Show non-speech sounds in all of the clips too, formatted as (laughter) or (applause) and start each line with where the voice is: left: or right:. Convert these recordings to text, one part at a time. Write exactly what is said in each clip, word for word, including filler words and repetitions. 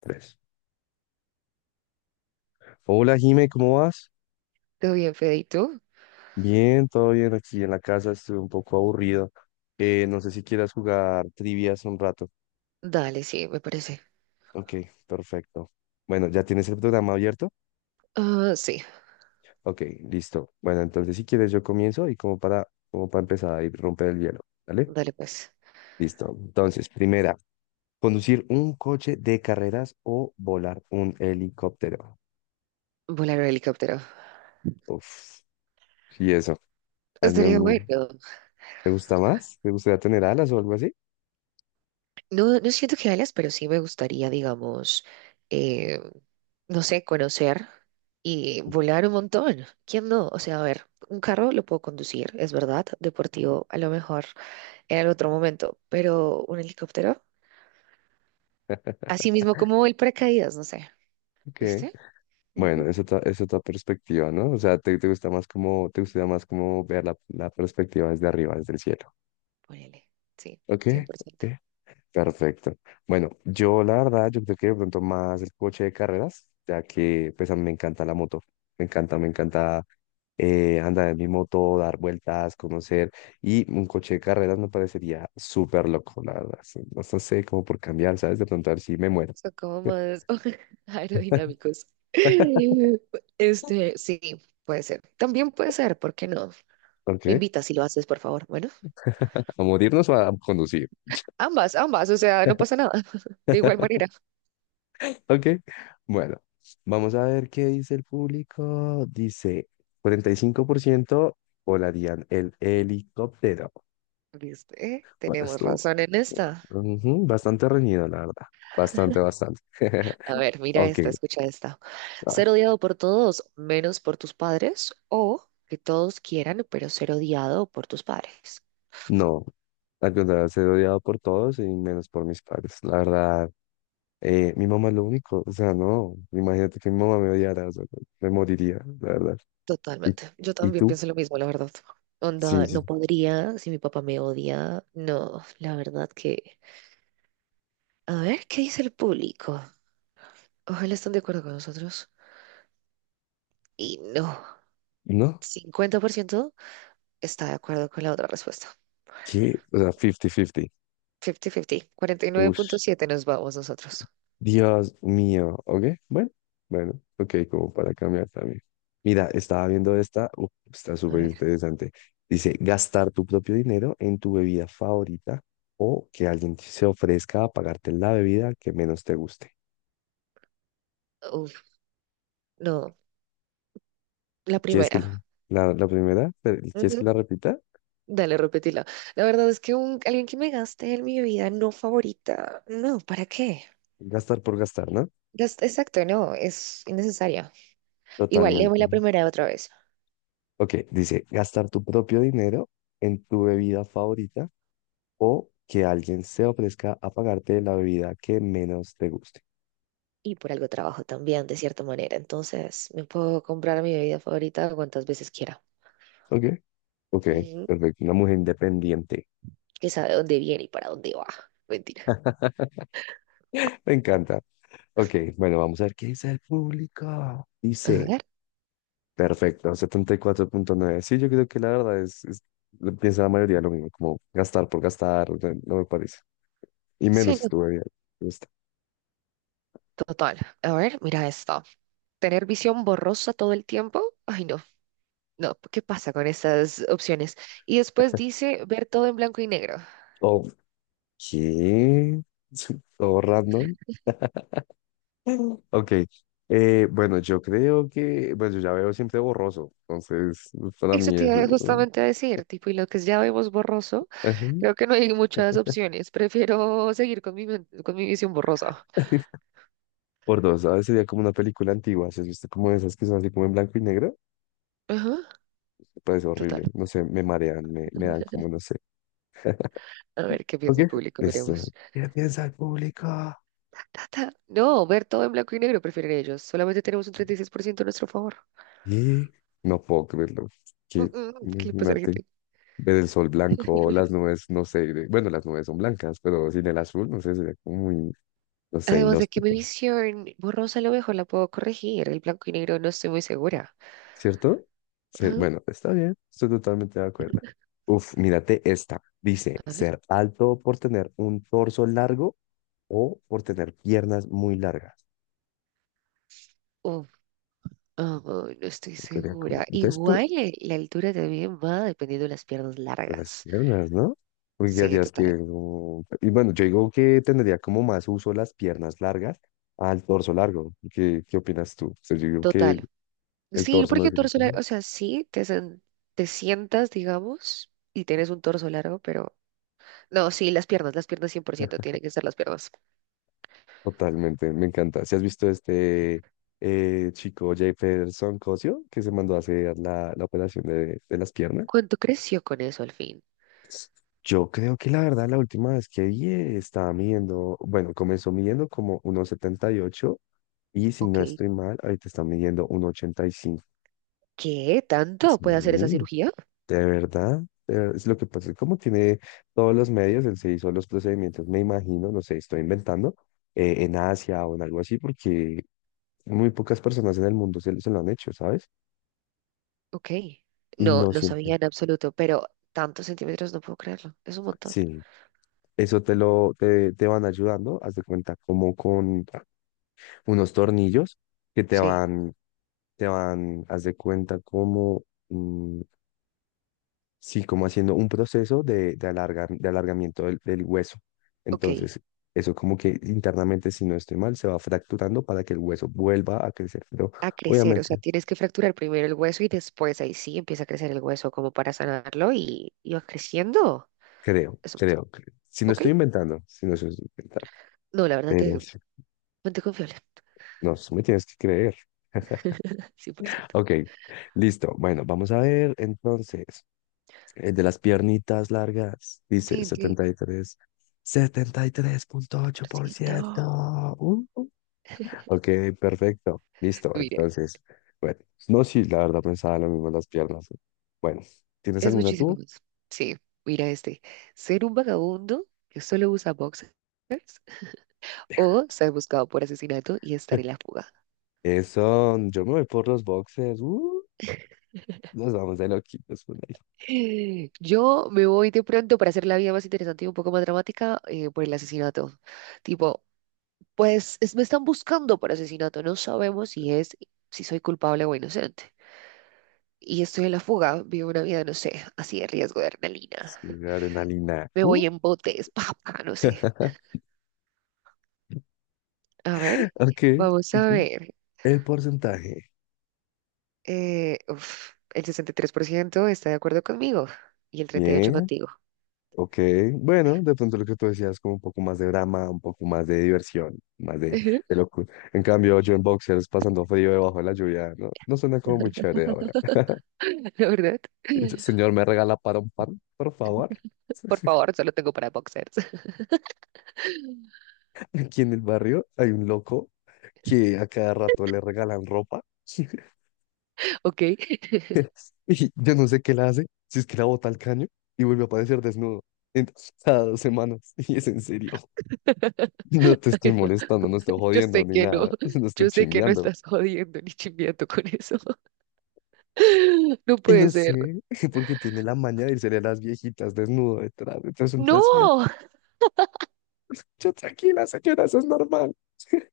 left: Tres. Hola Jime, ¿cómo vas?
right: ¿Todo bien, Fede? ¿Y tú?
left: Bien, todo bien aquí en la casa, estuve un poco aburrido. Eh, no sé si quieras jugar trivias un rato.
right: Dale, sí, me parece.
left: Ok, perfecto. Bueno, ¿ya tienes el programa abierto?
right: Ah, sí,
left: Ok, listo. Bueno, entonces si quieres yo comienzo y como para, como para empezar a romper el hielo, ¿vale?
right: dale pues.
left: Listo. Entonces, primera, conducir un coche de carreras o volar un helicóptero.
right: Volar en helicóptero.
left: Uf, y eso. Hazme
right: Estaría
left: un-
right: bueno.
left: ¿Te gusta más? ¿Te gustaría tener alas o algo así?
right: No, no siento que alas, pero sí me gustaría, digamos, eh, no sé, conocer y volar un montón. ¿Quién no? O sea, a ver, un carro lo puedo conducir, es verdad, deportivo, a lo mejor en el otro momento, pero un helicóptero, así mismo como el paracaídas, no sé,
left: Ok.
right: ¿viste?
left: Bueno,
right: Ujú,
left: es otra, es otra perspectiva, ¿no? O sea, te, te gusta más como, te gusta más como ver la, la perspectiva desde arriba, desde el cielo.
right: Ponele, sí,
left: ¿Ok?
right: cien por
left: ¿Ok?
right: ciento.
left: Perfecto. Bueno, yo la verdad, yo creo que de pronto más el coche de carreras, ya que pues a mí me encanta la moto. Me encanta, me encanta eh, andar en mi moto, dar vueltas, conocer. Y un coche de carreras me parecería súper loco, la verdad. Sí. No no sé como por cambiar, ¿sabes? De pronto a ver si me muero.
right: Son como más (laughs) aerodinámicos.
left: (laughs)
right: Este, sí, puede ser. También puede ser, ¿por qué no?
left: ¿Ok?
right: Me invitas si lo haces, por favor. Bueno,
left: ¿A morirnos o a conducir?
right: ambas, ambas, o sea, no pasa nada. (laughs) De igual manera.
left: Ok, bueno, vamos a ver qué dice el público. Dice, cuarenta y cinco por ciento volarían el helicóptero.
right: ¿Viste?
left: ¿Cuál es
right: Tenemos
left: tú?
right: razón en esta.
left: Ujú, bastante reñido, la verdad. Bastante, bastante.
right: A
left: (laughs)
right: ver, mira
left: Ok,
right: esta, escucha esta.
left: ay,
right: Ser odiado por todos, menos por tus padres, o que todos quieran, pero ser odiado por tus padres.
left: no. Al contrario, ser odiado por todos y menos por mis padres. La verdad, eh, mi mamá es lo único. O sea, no. Imagínate que mi mamá me odiara. O sea, me moriría, la verdad. ¿Y,
right: Totalmente. Yo
left: y
right: también
left: tú?
right: pienso lo mismo, la verdad.
left: Sí,
right: Onda, no
left: sí.
right: podría, si mi papá me odia, no, la verdad que... A ver, ¿qué dice el público? Ojalá estén de acuerdo con nosotros. Y no,
left: ¿No?
right: cincuenta por ciento está de acuerdo con la otra respuesta.
left: ¿Qué? O sea, cincuenta cincuenta.
right: Cincuenta cincuenta. Cuarenta y nueve punto
left: Ush.
right: siete nos vamos nosotros.
left: Dios mío, ¿ok? Bueno, bueno, ok, como para cambiar también. Mira, estaba viendo esta, uf, está
right: A
left: súper
right: ver,
left: interesante. Dice, gastar tu propio dinero en tu bebida favorita o que alguien se ofrezca a pagarte la bebida que menos te guste.
right: uf, no, la
left: ¿Quieres que le-
right: primera.
left: la, la primera? Pero, ¿quieres que la
right: Ujú.
left: repita?
right: Dale, repetila. La verdad es que un, alguien que me gaste en mi vida no favorita, no, ¿para qué?
left: Gastar por gastar, ¿no?
right: Gas- Exacto, no, es innecesaria. Igual, léeme
left: Totalmente.
right: la primera otra vez.
left: Ok, dice, gastar tu propio dinero en tu bebida favorita o que alguien se ofrezca a pagarte la bebida que menos te guste.
right: Y por algo trabajo también, de cierta manera. Entonces, me puedo comprar mi bebida favorita cuantas veces quiera.
left: Ok. Ok,
right: Ujú,
left: perfecto. Una mujer independiente.
right: que sabe dónde viene y para dónde va. Mentira.
left: Me encanta. Ok, bueno, vamos a ver qué dice el público.
right: A
left: Dice,
right: ver.
left: perfecto, setenta y cuatro punto nueve. Sí, yo creo que la verdad es, es- lo piensa la mayoría lo mismo, como gastar por gastar, no, no me parece. Y menos
right: Sí,
left: si
right: no,
left: estuve bien. Me gusta.
right: total. A ver, mira esto. ¿Tener visión borrosa todo el tiempo? Ay, no. No, ¿qué pasa con estas opciones? Y después dice ver todo en blanco y negro.
left: Ok, (laughs) todo random. (laughs) Ok. Eh, bueno, yo creo que, pues yo ya veo siempre borroso, entonces para
right: Eso
left: mí
right: te
left: es (laughs)
right: iba
left: uh,
right: justamente a decir, tipo, y lo que ya vemos borroso,
left: ajá.
right: creo que no hay muchas opciones. Prefiero seguir con mi, men- con mi visión borrosa.
left: Por dos, ¿sabes? Sería como una película antigua, ¿sí? ¿Has visto como esas que son así como en blanco y negro?
right: Ajá.
left: Me parece
right: Total.
left: horrible, no sé, me marean, me, me dan como, no sé.
right: A ver qué
left: Ok,
right: piensa el público,
left: listo.
right: veremos.
left: ¿Qué piensa el público?
right: Ta, ta, ta. No, ver todo en blanco y negro, prefieren ellos. Solamente tenemos un treinta y seis por ciento a nuestro favor.
left: Y no puedo creerlo,
right: Mm,
left: que
right: mm, mm, ¿qué le pasa a la
left: imagínate
right: gente?
left: ver el sol blanco, las nubes, no sé, de- bueno, las nubes son blancas, pero sin el azul, no sé, sería como muy, no sé,
right: Además de que mi
left: inhóspito.
right: visión borrosa a lo mejor la puedo corregir. El blanco y negro no estoy muy segura.
left: ¿Cierto? Sí,
right: Ajá,
left: bueno, está bien, estoy totalmente de acuerdo. Uf, mírate esta. Dice,
right: a ver.
left: ser alto por tener un torso largo o por tener piernas muy largas.
right: Uf, ah, no estoy
left: Sería como,
right: segura.
left: de esto,
right: Igual eh, la altura también va dependiendo de las piernas
left: las
right: largas.
left: piernas, ¿no? Porque ya
right: Sí, total.
left: que, como- y bueno, yo digo que tendría como más uso las piernas largas al torso largo. ¿Qué, qué opinas tú? O sea, yo digo que
right: Total.
left: el, el
right: Sí,
left: torso no
right: porque
left: es...
right: el torso largo, o sea, sí, te, sen- te sientas, digamos, y tienes un torso largo, pero no, sí, las piernas, las piernas cien por ciento, tienen que ser las piernas.
left: Totalmente, me encanta. ¿Si has visto este eh, chico Jefferson Cosio que se mandó a hacer la, la operación de, de las piernas?
right: ¿Cuánto creció con eso al fin?
left: Yo creo que la verdad la última vez que vi eh, estaba midiendo, bueno, comenzó midiendo como uno setenta y ocho y si
right: Ok.
left: no estoy mal, ahorita está midiendo uno ochenta y cinco.
right: ¿Qué? ¿Tanto puede hacer esa
left: Sí,
right: cirugía?
left: de verdad. De ver- es lo que pasa, es como tiene todos los medios, él se hizo los procedimientos, me imagino, no sé, estoy inventando, eh, en Asia o en algo así, porque muy pocas personas en el mundo se, se lo han hecho, ¿sabes?
right: Ok.
left: Y
right: No,
left: no
right: no
left: siempre.
right: sabía en absoluto, pero tantos centímetros no puedo creerlo. Es un montón.
left: Sí, eso te lo te, te van ayudando, haz de cuenta, como con unos tornillos que te
right: Sí,
left: van, te van, haz de cuenta, como, mm, sí, como haciendo un proceso de, de, alarga- de alargamiento del, del hueso.
right: ok.
left: Entonces, eso como que internamente, si no estoy mal, se va fracturando para que el hueso vuelva a crecer. Pero
right: A crecer, o sea,
left: obviamente,
right: tienes que fracturar primero el hueso y después ahí sí empieza a crecer el hueso como para sanarlo y, y va creciendo.
left: creo,
right: Es un-
left: creo, creo. Si no
right: Ok.
left: estoy inventando, si no estoy inventando.
right: No, la verdad
left: Pero
right: que
left: sí.
right: mente confiable.
left: No, tú me tienes que creer.
right: (laughs) cien por ciento.
left: Ok, listo. Bueno, vamos a ver entonces. El de las piernitas largas dice
right: Tin, tin,
left: setenta setenta y y tres setenta y tres punto
right: cien
left: setenta y tres.
right: por ciento.
left: setenta y tres punto ocho por ciento. Uh. Ok, perfecto. Listo.
right: Mira.
left: Entonces, bueno, no, sí, la verdad pensaba lo mismo en las piernas. Bueno, ¿tienes
right: Es
left: alguna
right: muchísimo
left: tú?
right: más. Sí, mira este. Ser un vagabundo que solo usa boxer o
left: (laughs)
right: ser buscado por asesinato y estar en la fuga.
left: Eso, yo me voy por los boxers. Uh,
right: (laughs)
left: nos vamos de loquitos por ahí.
right: Yo me voy de pronto para hacer la vida más interesante y un poco más dramática eh, por el asesinato. Tipo, pues es- me están buscando por asesinato. No sabemos si es, si soy culpable o inocente. Y estoy en la fuga, vivo una vida, no sé, así de riesgo de adrenalina.
left: Sí, de adrenalina.
right: Me
left: Uh.
right: voy en botes, (laughs) papá, no sé.
left: (laughs)
right: A ver,
left: Ok,
right: vamos
left: ¿y
right: a
left: tú?
right: ver.
left: El porcentaje.
right: Eh, uf, el sesenta y tres por ciento está de acuerdo conmigo y el
left: Bien,
right: treinta y ocho por ciento contigo.
left: ok. Bueno, de pronto lo que tú decías es como un poco más de drama, un poco más de diversión, más de, de
right: (laughs)
left: locura. En cambio, yo en boxers pasando frío debajo de la lluvia, no, no suena como muy chévere ahora. (laughs)
right: La verdad.
left: Y yo, señor, ¿me regala para un pan, por favor?
right: Por
left: (laughs)
right: favor, solo tengo para boxers. (laughs)
left: Aquí en el barrio hay un loco que a cada rato le regalan ropa
right: ¿Ok?
left: (laughs) y yo no sé qué la hace, si es que la bota al caño y vuelve a aparecer desnudo. Entonces, (laughs) cada dos semanas, (laughs) y es en serio.
right: (laughs)
left: No te estoy molestando, no estoy
right: Yo
left: jodiendo
right: sé
left: ni
right: que no.
left: nada, (laughs) no estoy
right: Yo sé que no
left: chimbeando.
right: estás jodiendo ni chimbiando con eso. (laughs) No
left: (laughs) Y
right: puede
left: no
right: ser.
left: sé, (laughs) porque tiene la maña de irse a las viejitas desnudo detrás. Entonces, en
right: ¡No!
left: plan, señora, yo tranquila, señora, eso es normal. (laughs)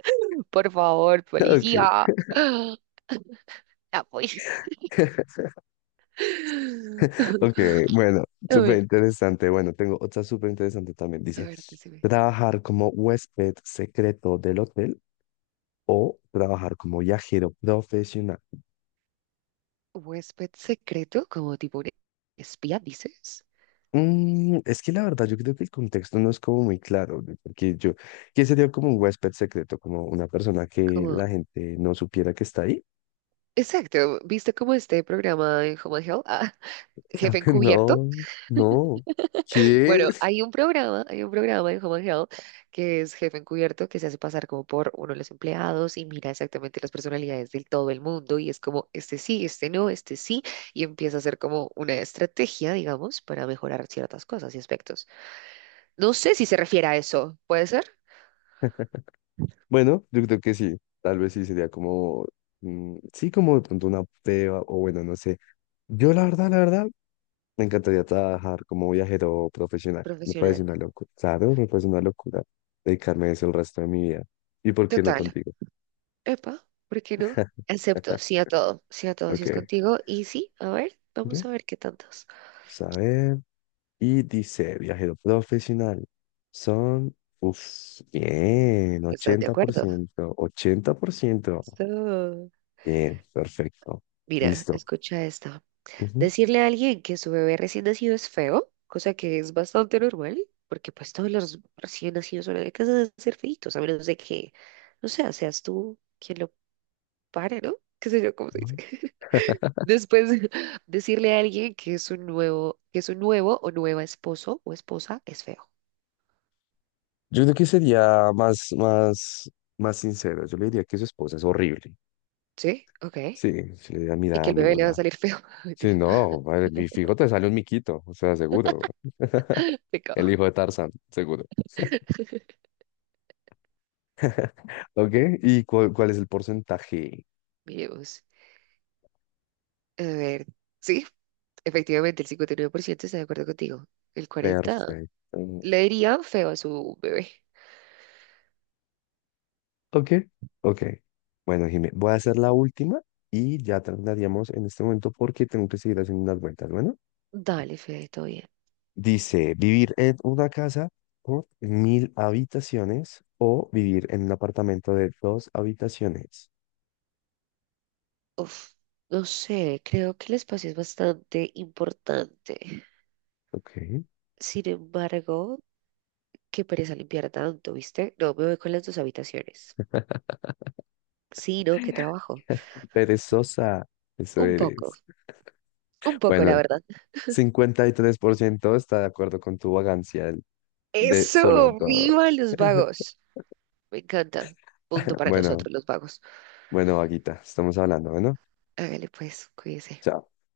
right: (laughs) Por favor,
left: Ok,
right: policía. (gasps) Ah, voy.
left: (laughs) ok, bueno,
right: (laughs) A
left: súper
right: ver,
left: interesante. Bueno, tengo otra súper interesante también.
right: a
left: Dice,
right: ver, decime.
left: trabajar como huésped secreto del hotel o trabajar como viajero profesional.
right: ¿Huésped secreto? Como tipo un espía, dices.
left: Mm, es que la verdad, yo creo que el contexto no es como muy claro, ¿no? Porque yo, ¿qué sería como un huésped secreto? Como una persona que
right: Como
left: la gente no supiera que está ahí.
right: Exacto, ¿viste como este programa en Home and Health? Ah, (laughs) Jefe
left: (laughs)
right: Encubierto.
left: No, no. ¿Qué?
right: Bueno, hay un programa, hay un programa en Home and Health que es Jefe Encubierto que se hace pasar como por uno de los empleados y mira exactamente las personalidades de todo el mundo y es como este sí, este no, este sí y empieza a hacer como una estrategia, digamos, para mejorar ciertas cosas y aspectos. No sé si se refiere a eso, ¿puede ser?
left: Bueno, yo creo que sí. Tal vez sí sería como, mm, sí, como de pronto una prueba o bueno, no sé. Yo la verdad, la verdad, me encantaría trabajar como viajero profesional. Me parece
right: Profesional.
left: una locura. Claro, me parece una locura dedicarme a eso el resto de mi vida. ¿Y por qué no
right: Total.
left: contigo?
right: Epa, ¿por qué no? Acepto, sí
left: (laughs)
right: a todo, sí a todo, si es
left: Ok.
right: contigo y sí, a ver,
left: Ok.
right: vamos a ver qué tanto.
left: Vamos a ver. Y dice, viajero profesional. Son, uff, bien,
right: ¿Estás de
left: ochenta por
right: acuerdo?
left: ciento ochenta por ciento.
right: So,
left: Bien, perfecto.
right: mira,
left: Listo.
right: escucha esta.
left: Ujú,
right: Decirle a alguien que su bebé recién nacido es feo, cosa que es bastante normal, porque pues todos los recién nacidos son casos de ser feitos, a menos de que, no sé, seas tú quien lo pare, ¿no? ¿Qué sé yo cómo se
left: ujú.
right: dice? (laughs) Después, (laughs) decirle a alguien que es un nuevo, que es un nuevo o nueva esposo o esposa es feo.
left: Yo creo que sería más, más, más sincero. Yo le diría que su esposa es horrible.
right: ¿Sí? Ok.
left: Sí, sí, le diría,
right: Y
left: mira,
right: que el bebé
left: amigo,
right: le va a
left: la...
right: salir feo. (laughs)
left: Sí,
right: Mentira,
left: no, madre, mi fijo te sale un miquito, o sea, seguro. El
right: pecado.
left: hijo de Tarzán, seguro.
right: (laughs)
left: ¿Ok? ¿Y cuál, cuál es el porcentaje?
right: Miremos. A ver, sí. Efectivamente, el cincuenta y nueve por ciento está de acuerdo contigo. El cuarenta por ciento
left: Perfecto.
right: le diría feo a su bebé.
left: ¿Ok? Ok. Bueno, Jimé, voy a hacer la última y ya terminaríamos en este momento porque tengo que seguir haciendo unas vueltas. Bueno.
right: Dale, Fede, todo bien.
left: Dice, vivir en una casa con mil habitaciones o vivir en un apartamento de dos habitaciones.
right: Uf, no sé, creo que el espacio es bastante importante.
left: Ok,
right: Sin embargo, qué pereza limpiar tanto, ¿viste? No, me voy con las dos habitaciones. Sí, ¿no? Qué trabajo.
left: perezosa, eso
right: Un poco,
left: eres.
right: un poco, la
left: Bueno,
right: verdad.
left: cincuenta y tres por ciento está de acuerdo con tu vagancia de solo
right: ¡Eso!
left: dos.
right: ¡Viva los
left: (laughs)
right: vagos! Me encanta. Punto para
left: Bueno,
right: nosotros, los vagos.
left: bueno, vaguita, estamos hablando, ¿no?
right: Hágale pues, cuídese.
left: Chao.